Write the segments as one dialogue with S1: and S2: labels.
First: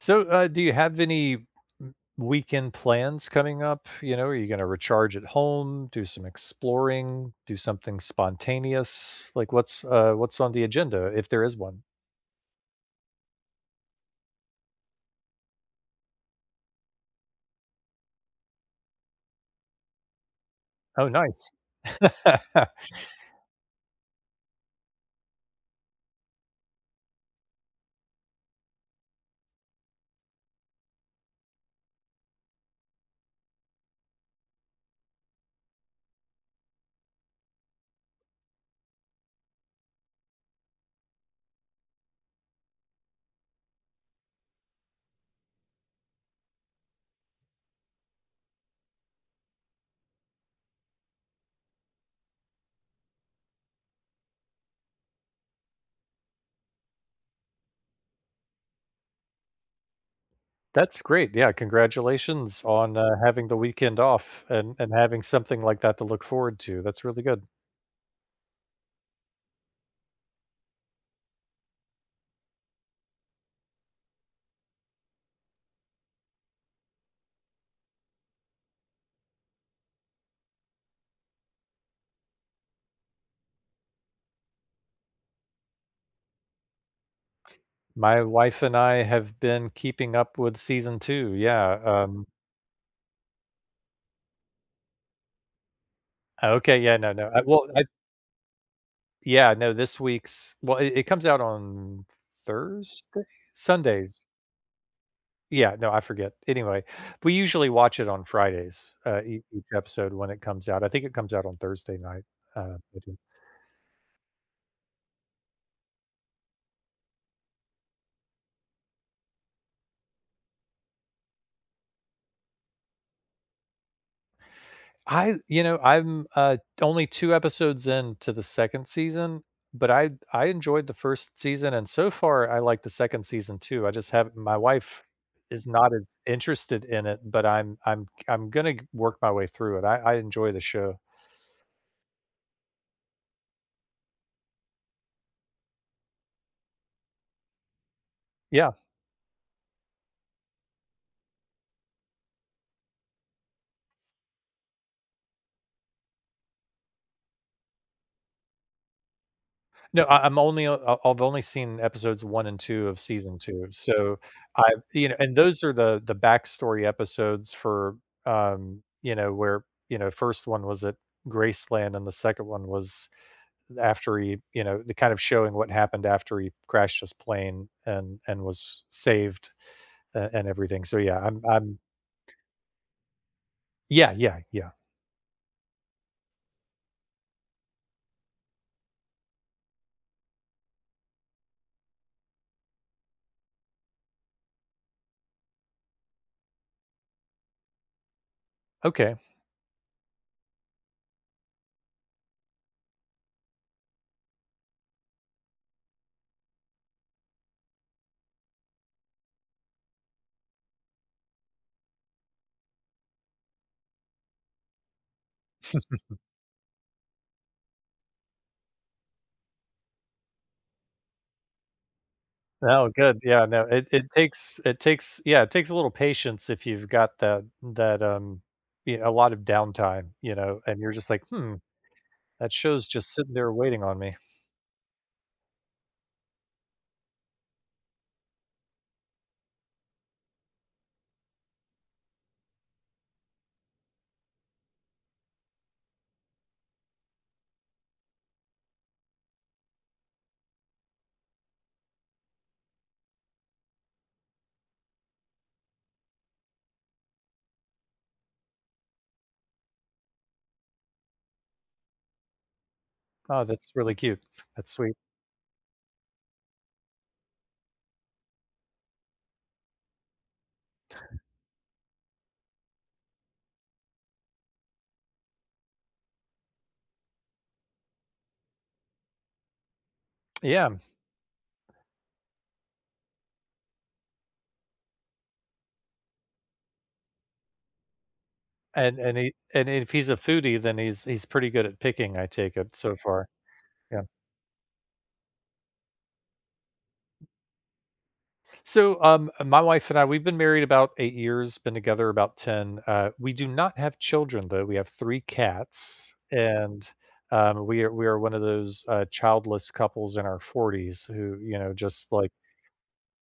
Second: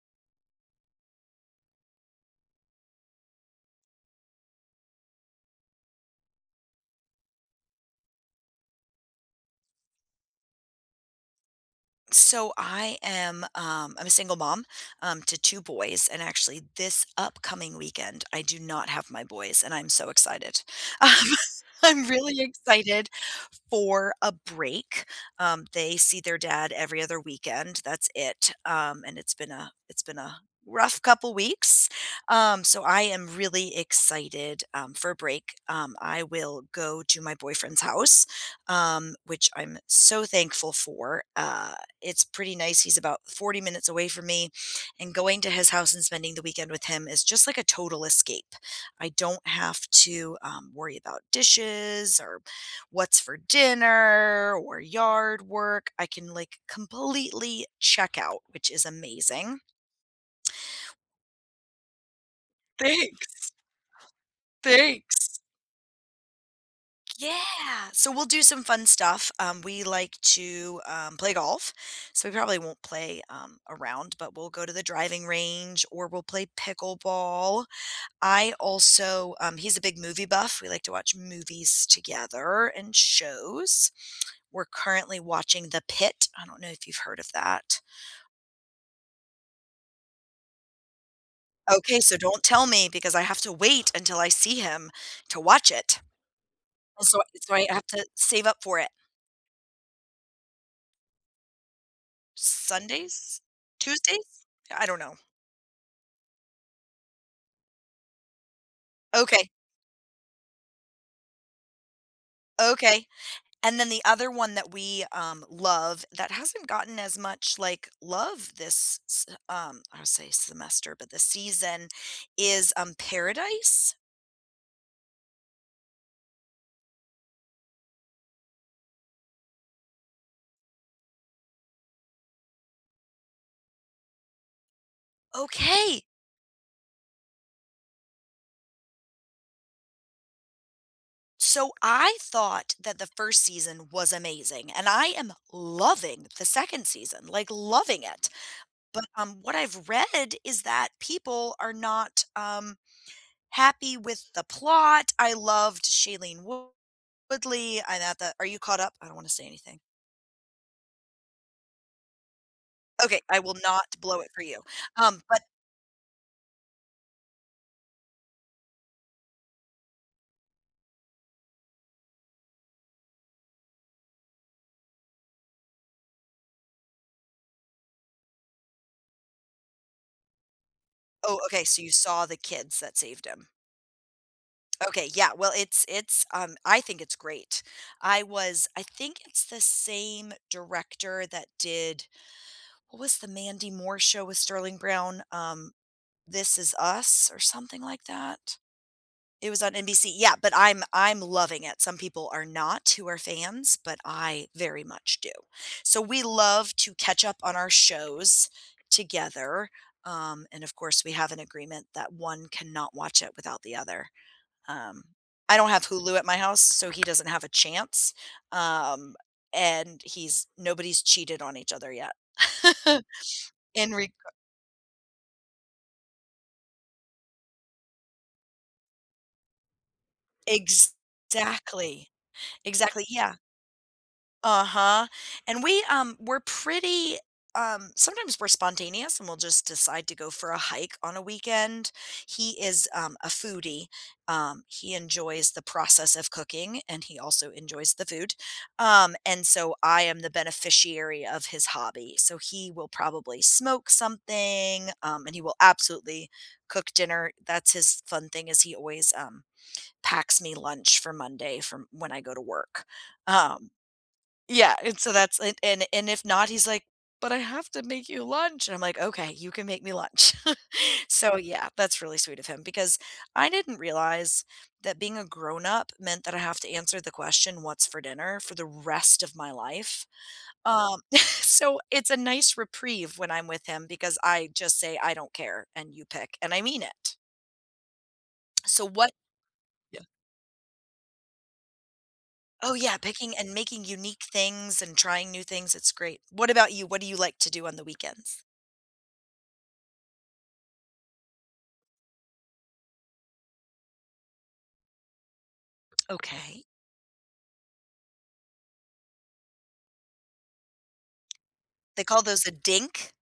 S1: So, do you have any weekend plans coming up? You know, are you going to recharge at home, do some exploring, do something spontaneous? Like, what's on the agenda if there is one?
S2: So I'm a single mom to two boys, and actually this upcoming weekend I do not have my boys and I'm so excited.
S1: Oh,
S2: Um,
S1: nice.
S2: I'm really excited for a break. They see their dad every other weekend. That's it. And it's been a rough couple weeks. So I am really excited, for a break. I will go to my boyfriend's house, which I'm so thankful for. It's pretty nice. He's about 40 minutes away from me, and going to his house and spending the weekend with him is just like a total escape. I don't have to worry about dishes or what's for dinner or yard work. I can like completely check out, which is amazing.
S1: That's great. Yeah, congratulations on
S2: Thanks.
S1: having the weekend off and having
S2: Thanks.
S1: something like that to look forward to. That's really good.
S2: Yeah. So we'll do some fun stuff. We like to play golf. So we probably won't play around, but we'll go to the driving range or we'll play pickleball. I also, he's a big movie buff. We like to watch movies together and shows. We're currently watching The Pit. I don't know if you've heard of that.
S1: My wife and I have been keeping up with season 2. Yeah.
S2: Okay, so don't tell me because I have to wait until I see him to watch it.
S1: Okay. Yeah.
S2: And
S1: No.
S2: so
S1: No.
S2: so I have to save up for it.
S1: Yeah, no, this week's well, it comes out on Thursday?
S2: Sundays?
S1: Sundays.
S2: Tuesdays? I don't know.
S1: Yeah, no, I forget. Anyway, we usually watch it on Fridays, ea
S2: Okay.
S1: each episode when it comes out. I think it comes out on Thursday night, I
S2: Okay.
S1: do.
S2: And then the other one that we, love that hasn't gotten as much, like, love this s I would say semester, but the season is, Paradise?
S1: I'm, only 2 episodes into the 2nd season, but I enjoyed the 1st season, and so far, I like the 2nd season too. I just have my wife is not
S2: Okay.
S1: as interested in it, but I'm gonna work my way through it. I enjoy the show.
S2: So I thought that the first season was amazing, and I am loving the second season, like, loving it.
S1: Yeah.
S2: But, what I've read is that people are not, happy with the plot. I loved Woodley. I thought that are you caught up? I don't wanna say anything.
S1: No. I I'm only o I am only I have only seen episodes 1 and 2 of
S2: Okay,
S1: season
S2: I will
S1: 2,
S2: not
S1: so
S2: blow it for you.
S1: and
S2: But
S1: those are the backstory episodes for, where, first one was at Graceland, and the second one was after he, the kind of showing what happened after he crashed his plane and was saved, a and everything. So, yeah,
S2: Oh, okay,
S1: I'm
S2: so you saw the kids that saved him.
S1: yeah, yeah, yeah.
S2: Okay, yeah, well, it's I think it's great. I think it's the same director that did, what was the Mandy Moore show with Sterling Brown? This Is Us or something like that?
S1: Okay.
S2: It was on NBC, yeah, but I'm loving it. Some people are not who are fans, but I very much do. So we love to catch up on our shows together, and of course, we have an agreement that one cannot watch it without the other. Um, I don't have Hulu at my house, so he doesn't have a chance, um, and he's nobody's cheated on each other yet.
S1: No, good. Yeah, no, it
S2: In re
S1: it takes it takes yeah, it takes a little patience if you've got that, you know, a lot of downtime, and you're just like, "Hmm,
S2: Exactly,
S1: that show's
S2: exactly,
S1: just sitting
S2: yeah.
S1: there waiting on me."
S2: Uh-huh. And we're pretty, sometimes we're spontaneous and we'll just decide to go for a hike on a weekend. He is, a foodie. He enjoys the process of cooking and he also enjoys the food. And so I am the beneficiary of his hobby. So he will probably smoke something, and he will absolutely cook dinner. That's his fun thing, is he always, packs me lunch for Monday from when I go to work.
S1: Oh, that's
S2: Um,
S1: really cute. That's
S2: yeah,
S1: sweet.
S2: and so that's it, and if not, he's like, "But I have to make you lunch," and I'm like, "Okay, you can make me lunch." So, yeah, that's really sweet of him because I didn't realize that being a grown-up meant that I have to answer the question, "What's for dinner?" for the rest of my life.
S1: Yeah,
S2: So it's a nice reprieve when I'm with him because I just say, "I don't care, and you pick," and I mean it. So
S1: and
S2: what
S1: and he and if
S2: Yeah.
S1: he's a foodie, then he's pretty good at picking, I take
S2: Oh,
S1: it so
S2: yeah,
S1: far.
S2: picking and making
S1: Yeah.
S2: unique things and trying new things, it's great. What about you? What do you like to do on the weekends?
S1: So, my wife and I, we've been married about 8 years, been together about 10. We do not have children, though. We have three cats,
S2: Okay.
S1: and we are one of those childless couples in our 40s who,
S2: They
S1: just
S2: call
S1: like,
S2: those a DINK,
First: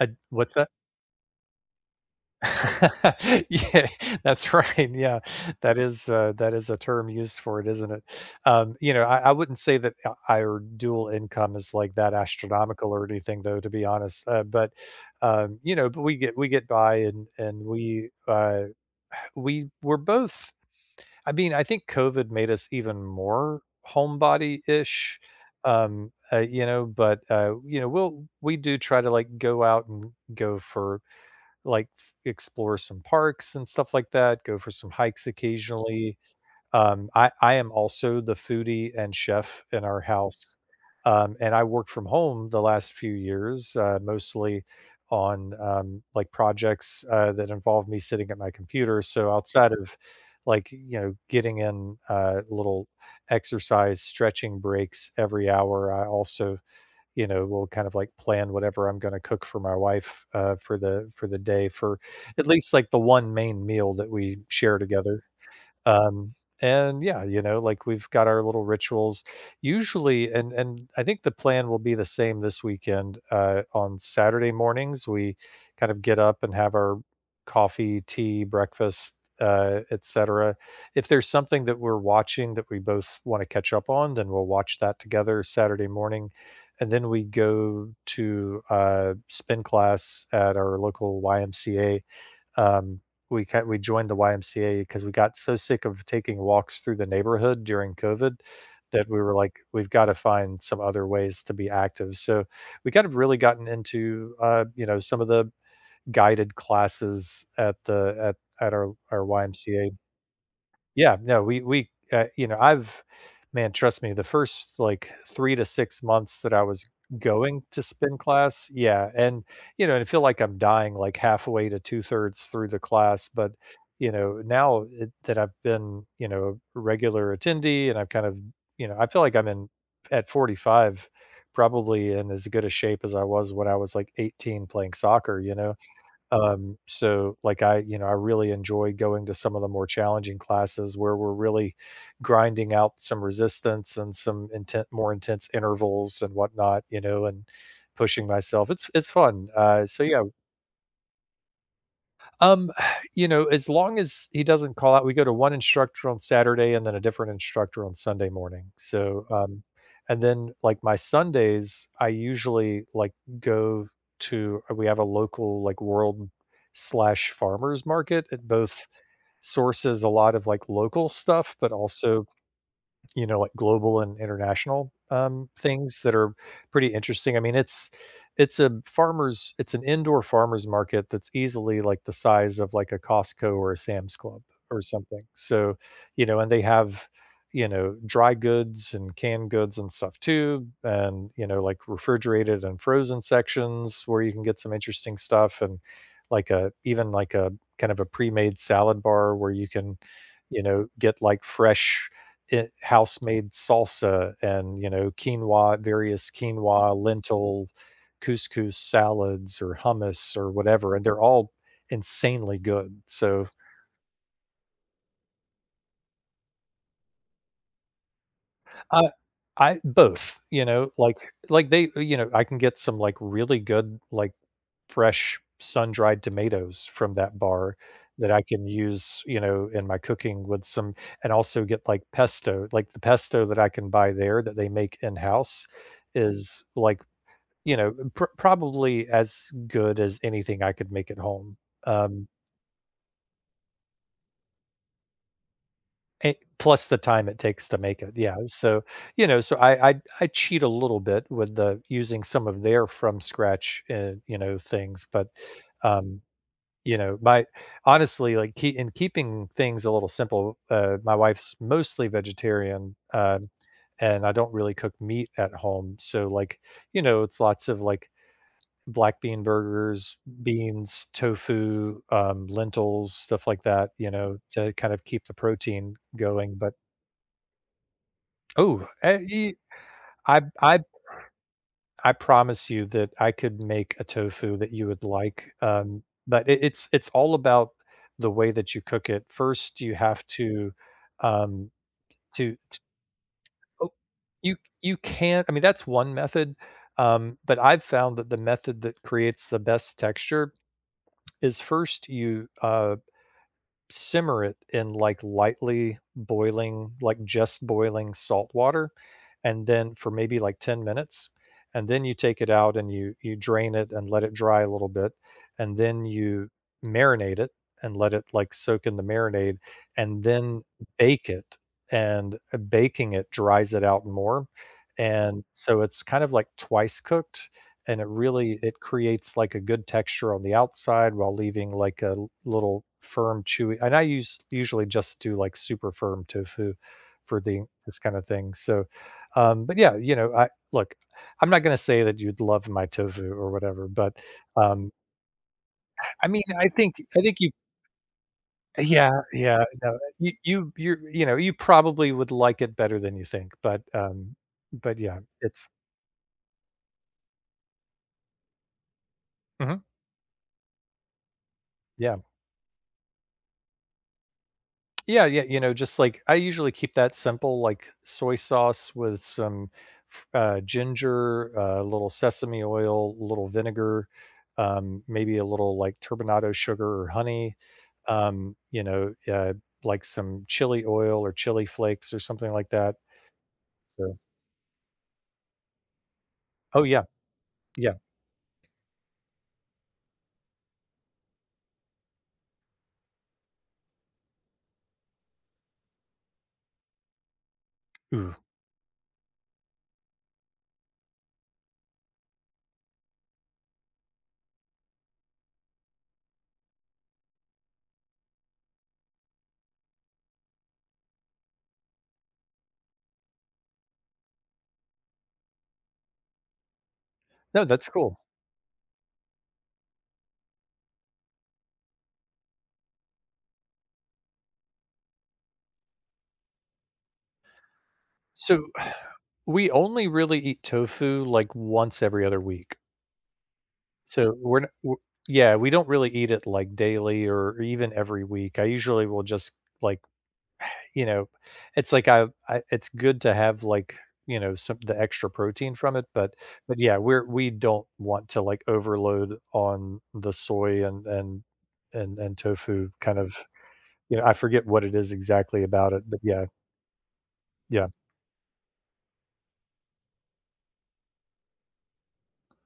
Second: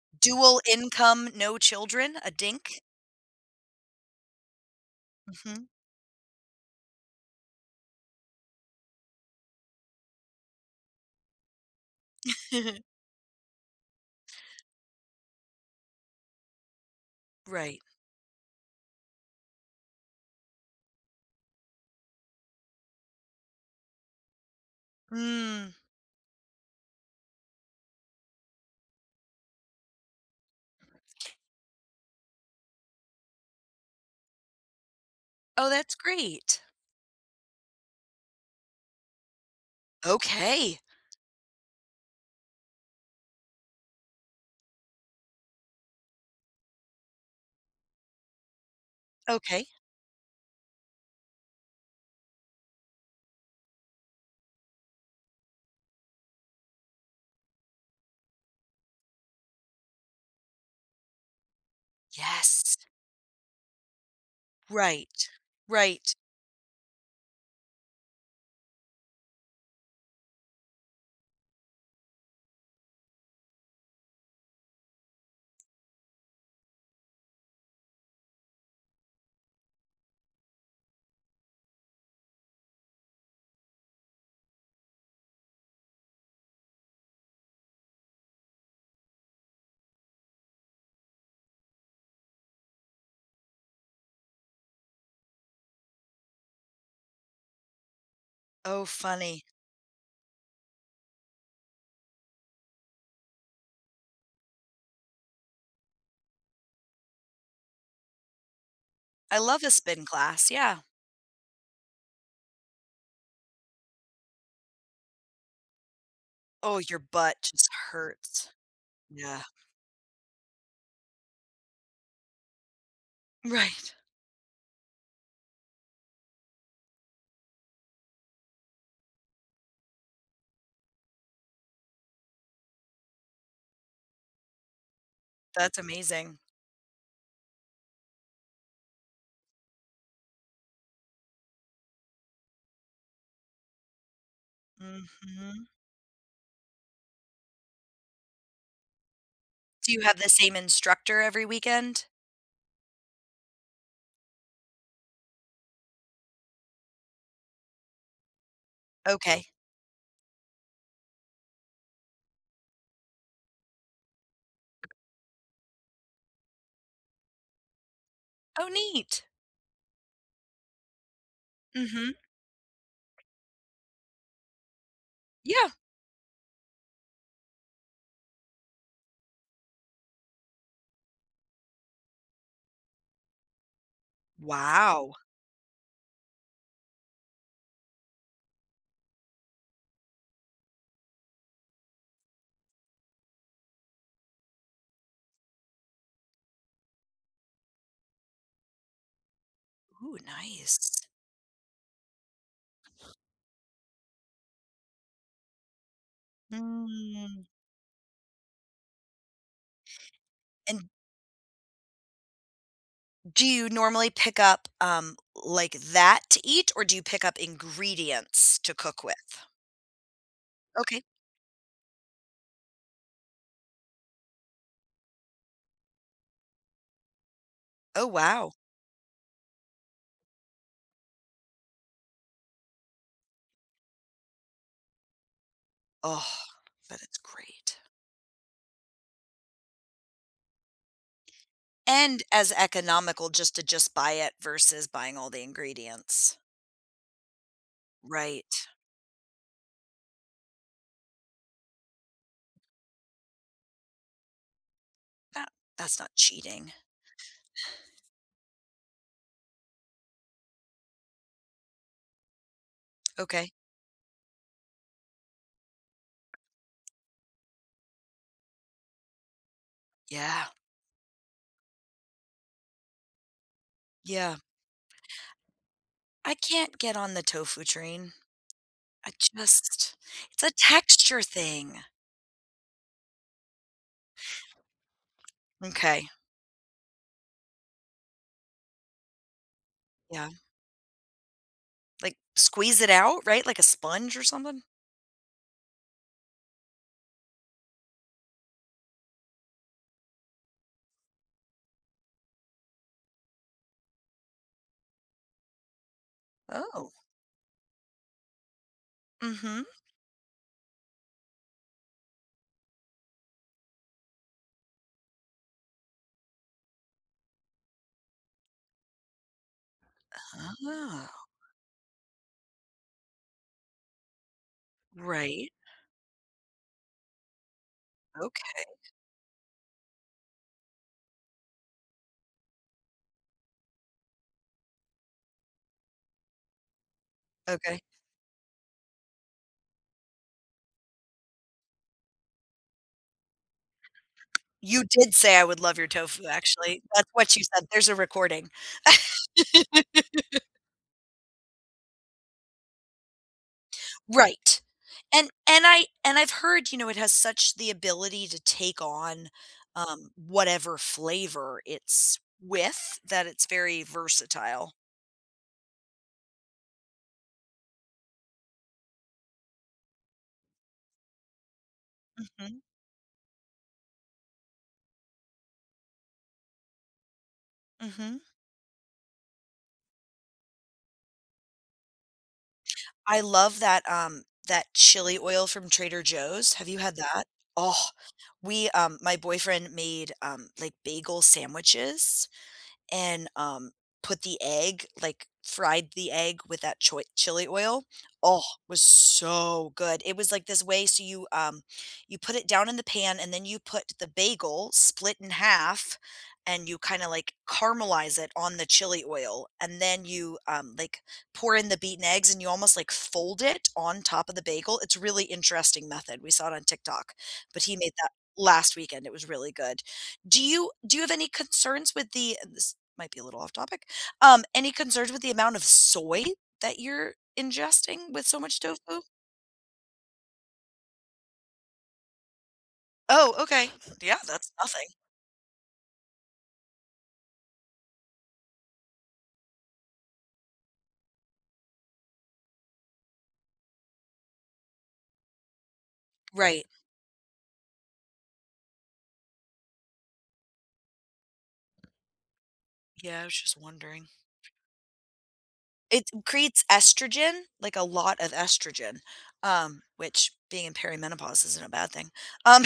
S1: what's
S2: dual
S1: that?
S2: income, no children, a DINK.
S1: Yeah, that's right, yeah.
S2: Mhm.
S1: That is a term used for it, isn't it? I wouldn't say that o our dual income is, like, that astronomical or anything, though, to be honest, but, but we get by and
S2: Right.
S1: we were both I mean, I think COVID made us even more homebody-ish,
S2: Mm.
S1: but, we do try to, like, go out and go for explore some parks and stuff like that, go for some hikes
S2: Oh, that's
S1: occasionally.
S2: great.
S1: I am also the foodie and chef in our house.
S2: Okay.
S1: And I work from home the last few years, mostly on like projects that involve me sitting at my computer. So
S2: Okay.
S1: outside of like, getting in little exercise, stretching breaks every hour, I also, we'll kind of like plan whatever I'm gonna cook for my wife, for the day, for at least
S2: Yes.
S1: like the one main meal that we share together.
S2: Right, right.
S1: Um, and yeah, like we've got our little rituals usually, and I think the plan will be the same this weekend. On Saturday mornings, we kind of get up and have our coffee, tea, breakfast, etc. If there's something that we're watching that we both want to catch up on, then we'll watch that together Saturday morning, and then we go to spin class at our local YMCA. um, we joined the YMCA because we got so sick of taking walks through the neighborhood during COVID
S2: Oh,
S1: that we were
S2: funny.
S1: like, "We've gotta find some other ways to be active," so we kind of really gotten into, some of the guided classes at the at our
S2: I love a
S1: YMCA.
S2: spin class, yeah.
S1: Yeah, no, we, you know, I've man, trust me, the first like 3 to 6 months that I
S2: Oh,
S1: was
S2: your butt
S1: going
S2: just
S1: to spin
S2: hurts.
S1: class, yeah,
S2: Yeah.
S1: and I feel like I'm dying like halfway to 2 thirds through the class, but,
S2: Right.
S1: now, that I've been, a regular attendee and I've kind of, I feel like I'm in at 45, probably in as good a shape as I was when I was like 18 playing soccer, you know?
S2: That's amazing.
S1: So like I really enjoy going to some of the more challenging classes where we're really grinding out some resistance and some more intense
S2: Mhm.
S1: intervals and whatnot, and pushing myself. It's fun. Uh,
S2: Do you
S1: so
S2: have
S1: yeah,
S2: the same instructor every weekend?
S1: um, as long as he doesn't call out, we go to one instructor on Saturday and then a different instructor on Sunday morning. So,
S2: Okay.
S1: and then like my Sundays, I usually like go to, we have a local like world slash farmers market. It
S2: Oh,
S1: both
S2: neat.
S1: sources a lot of like local stuff, but
S2: Mhm.
S1: also, like global and international,
S2: Yeah.
S1: things that are pretty interesting. I mean, it's an indoor farmer's market that's easily like the size of like a Costco or a Sam's Club or
S2: Wow.
S1: something. So, and they have, dry goods and canned goods and stuff too, and, like refrigerated and frozen sections where you can get some interesting stuff, and like a, even like a, kind of a pre-made salad bar where you can,
S2: Ooh, nice.
S1: get like fresh, it house-made salsa and, quinoa various quinoa,
S2: Mm.
S1: lentil, couscous salads or hummus or
S2: And
S1: whatever, and they're all insanely good.
S2: do
S1: So,
S2: you normally pick up, like, that to eat, or do you pick up ingredients to cook
S1: I
S2: with?
S1: I both, you know,
S2: Okay.
S1: like, I can get some, like, really good, like, fresh sun-dried tomatoes from that bar
S2: Oh,
S1: that I
S2: wow.
S1: can use, in my cooking with some, and also get, like, pesto. Like, the pesto that I can buy there that they make in-house
S2: Oh,
S1: is, like,
S2: but it's
S1: You
S2: great.
S1: know, pr probably as good as anything I could make at home,
S2: And
S1: um,
S2: as economical just to just buy it versus buying all the
S1: a
S2: ingredients.
S1: plus the time it takes to make it, yeah,
S2: Right.
S1: so, so I cheat a little bit with the using some of their from scratch, things, but,
S2: That that's not
S1: um,
S2: cheating.
S1: you know, my honestly, like, keeping things a little simple, my wife's mostly vegetarian,
S2: Okay.
S1: and I don't really cook meat at home, so, like, it's lots of, like, black bean burgers,
S2: Yeah.
S1: beans, tofu, lentils, stuff like that,
S2: Yeah.
S1: to kind of keep the protein
S2: I
S1: going, but
S2: can't get on the tofu train.
S1: oh,
S2: I
S1: eh, ye
S2: just
S1: I
S2: It's a
S1: I
S2: texture thing.
S1: I promise you that I could make a tofu that you would like,
S2: Okay.
S1: but it's all about the way that you cook it. First, you have
S2: Yeah.
S1: to, um,
S2: Like,
S1: to
S2: squeeze it out, right? Like a
S1: oh,
S2: sponge or
S1: you
S2: something?
S1: you can't. I mean, that's one method, but I've found that the method that creates the best texture is first you, simmer it in, like, lightly boiling
S2: Oh,
S1: like, just boiling salt water,
S2: Mm. Mhm.
S1: and then for maybe, like, 10 minutes, and then you take it out and you drain it and let it dry a little bit, and then you marinate it and let it, like, soak in the marinade, and then
S2: Oh,
S1: bake it, and, baking it dries it out more, and
S2: right.
S1: so it's kind of, like, twice cooked, and it really
S2: Okay,
S1: it creates like a good texture on the outside while leaving like a little firm chewy. And I use usually just do like super firm tofu for the
S2: okay.
S1: this kind of thing. So, but yeah, you know I look, I'm not going to say that you'd love my tofu or whatever, but
S2: You
S1: um
S2: did say, "I would love your tofu,"
S1: i mean i
S2: actually.
S1: think
S2: That's
S1: i think
S2: what you
S1: you.
S2: said, there's a recording.
S1: Yeah, yeah. No, you probably would like it better than you think, but
S2: Right.
S1: yeah,
S2: And and
S1: it's
S2: I and I've heard, you know, it has such the ability to take on,
S1: mhm,
S2: whatever flavor
S1: yeah.
S2: it's with, that it's very versatile.
S1: Yeah, yeah, you know, just like I usually keep that simple, like soy sauce with some, ginger, a little sesame
S2: Mhm,
S1: oil, a little vinegar, maybe a little like turbinado sugar or honey,
S2: mhm.
S1: um, you know, uh, like some chili oil or chili flakes or something like that.
S2: I love that,
S1: So,
S2: that chili oil from Trader Joe's. Have you
S1: oh
S2: had
S1: yeah,
S2: that? Oh,
S1: yeah.
S2: we, my boyfriend made, like, bagel sandwiches and, put the egg, fried the egg with that choi chili oil.
S1: Ooh.
S2: Oh, was so good. It was like this way, so you, you put it down in the pan and then you put the bagel split in half and you kinda, like, caramelize it on the chili oil, and then you, like, pour in the beaten eggs and you almost, like, fold it on top of the bagel. It's a really interesting method. We saw it on TikTok,
S1: No,
S2: but he
S1: that's
S2: made that
S1: cool.
S2: last weekend. It was really good. Do you have any concerns with the, might be a little off topic. Any concerns with the amount of soy that you're ingesting with so much
S1: So
S2: tofu?
S1: we only really eat tofu like once every other week.
S2: Oh, okay. Yeah,
S1: So
S2: that's
S1: we're n
S2: nothing.
S1: w yeah, we don't really eat it, like, daily or even every week. I usually will just, like, you know, it's like I it's good to have, like, some, the extra protein from it, but
S2: Right.
S1: but, yeah, we don't want to, like, overload on the soy, and tofu kind
S2: Yeah, I was
S1: of,
S2: just wondering.
S1: I forget what it is exactly about it,
S2: It
S1: but yeah,
S2: creates estrogen, like a
S1: yeah.
S2: lot of estrogen, which being in perimenopause isn't a bad thing. Um,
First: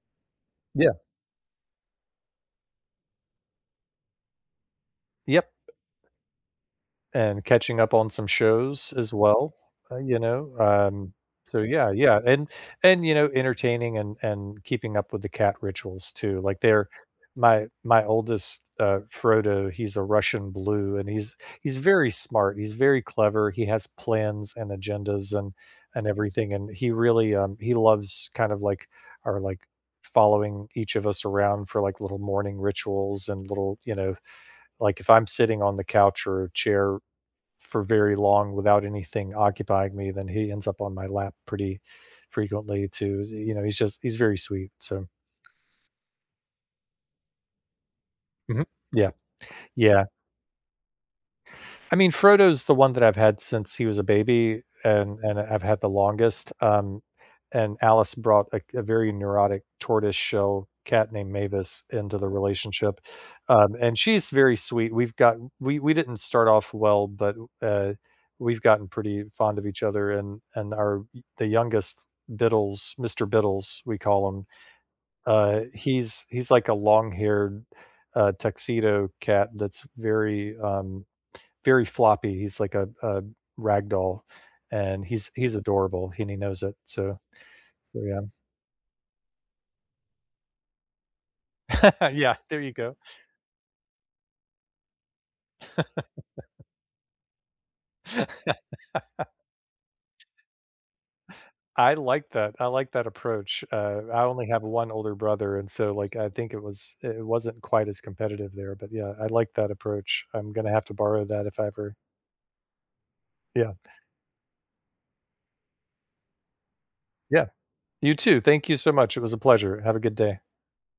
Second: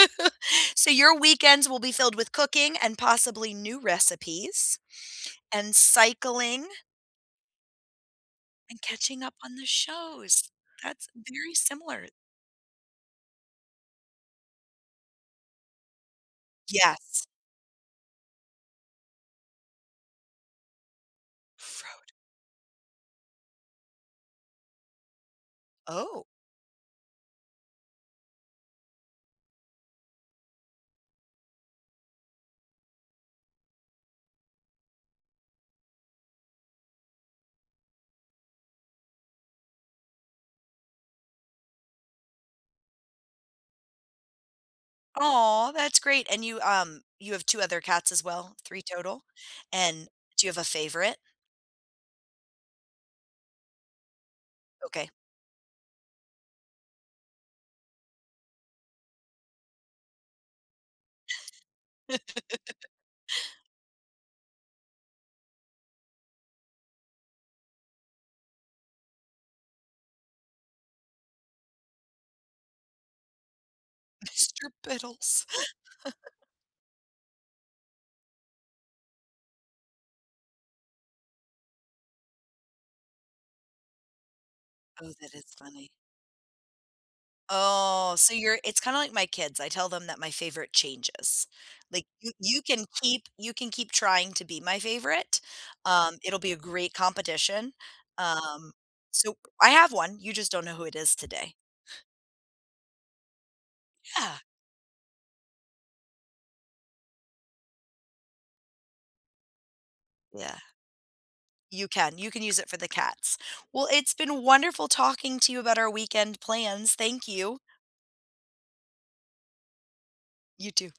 S1: Yeah.
S2: so your weekends will be filled with cooking and possibly new recipes
S1: Yep.
S2: and cycling
S1: And catching up on some
S2: and
S1: shows as
S2: catching up
S1: well,
S2: on the
S1: uh, you
S2: shows.
S1: know,
S2: That's
S1: um,
S2: very
S1: so yeah,
S2: similar.
S1: yeah, and, entertaining and keeping up with the cat rituals too, like, they're
S2: Yes.
S1: my oldest, Frodo. He's a Russian Blue, and he's very smart, he's very clever, he has plans and agendas and
S2: Oh.
S1: everything, and he really, he loves kind of, like, our, like, following each of us around for, like, little morning rituals and little, like, if I'm sitting on the couch or a chair for very long without anything occupying me, then he ends up on my lap pretty frequently too. You know, he's just, he's very sweet. So,
S2: Aw, that's great, and you, you have 2 other cats as well?
S1: mhm.
S2: 3
S1: Yeah,
S2: total?
S1: yeah.
S2: And do you have a favorite?
S1: I mean, Frodo's the one that I've had since he was a baby
S2: Okay.
S1: and I've had the longest, and Alice brought a very neurotic tortoiseshell cat named Mavis into the relationship, and she's very sweet. We've got we didn't start off well, but, uh, we've gotten pretty fond of each other, and our, the youngest, Biddles, Mr. Biddles, we call him,
S2: Mr. Biddles.
S1: he's like a long-haired, tuxedo cat that's very, very floppy. He's like a ragdoll, and
S2: Oh,
S1: he's
S2: that is
S1: he's
S2: funny.
S1: adorable, and he knows it. So, so
S2: Oh,
S1: yeah.
S2: so you're it's kinda like my kids, I tell them that my favorite changes. Like, you
S1: Yeah, there
S2: you
S1: you
S2: can
S1: go.
S2: keep, trying to be my favorite, it'll be a great competition, um, so I have one, you just don't know who it is today.
S1: I like that. I like that approach. I
S2: Yeah,
S1: only have one older brother, and so, like, I think it was, it wasn't quite as competitive there, but yeah, I like that approach. I'm
S2: yeah,
S1: gonna have to borrow that if I ever.
S2: you can use it for the cats.
S1: Yeah.
S2: Well, it's been wonderful talking to you about our weekend plans, thank
S1: Yeah.
S2: you.
S1: You too. Thank you so much. It was a pleasure. Have a good day.
S2: You too.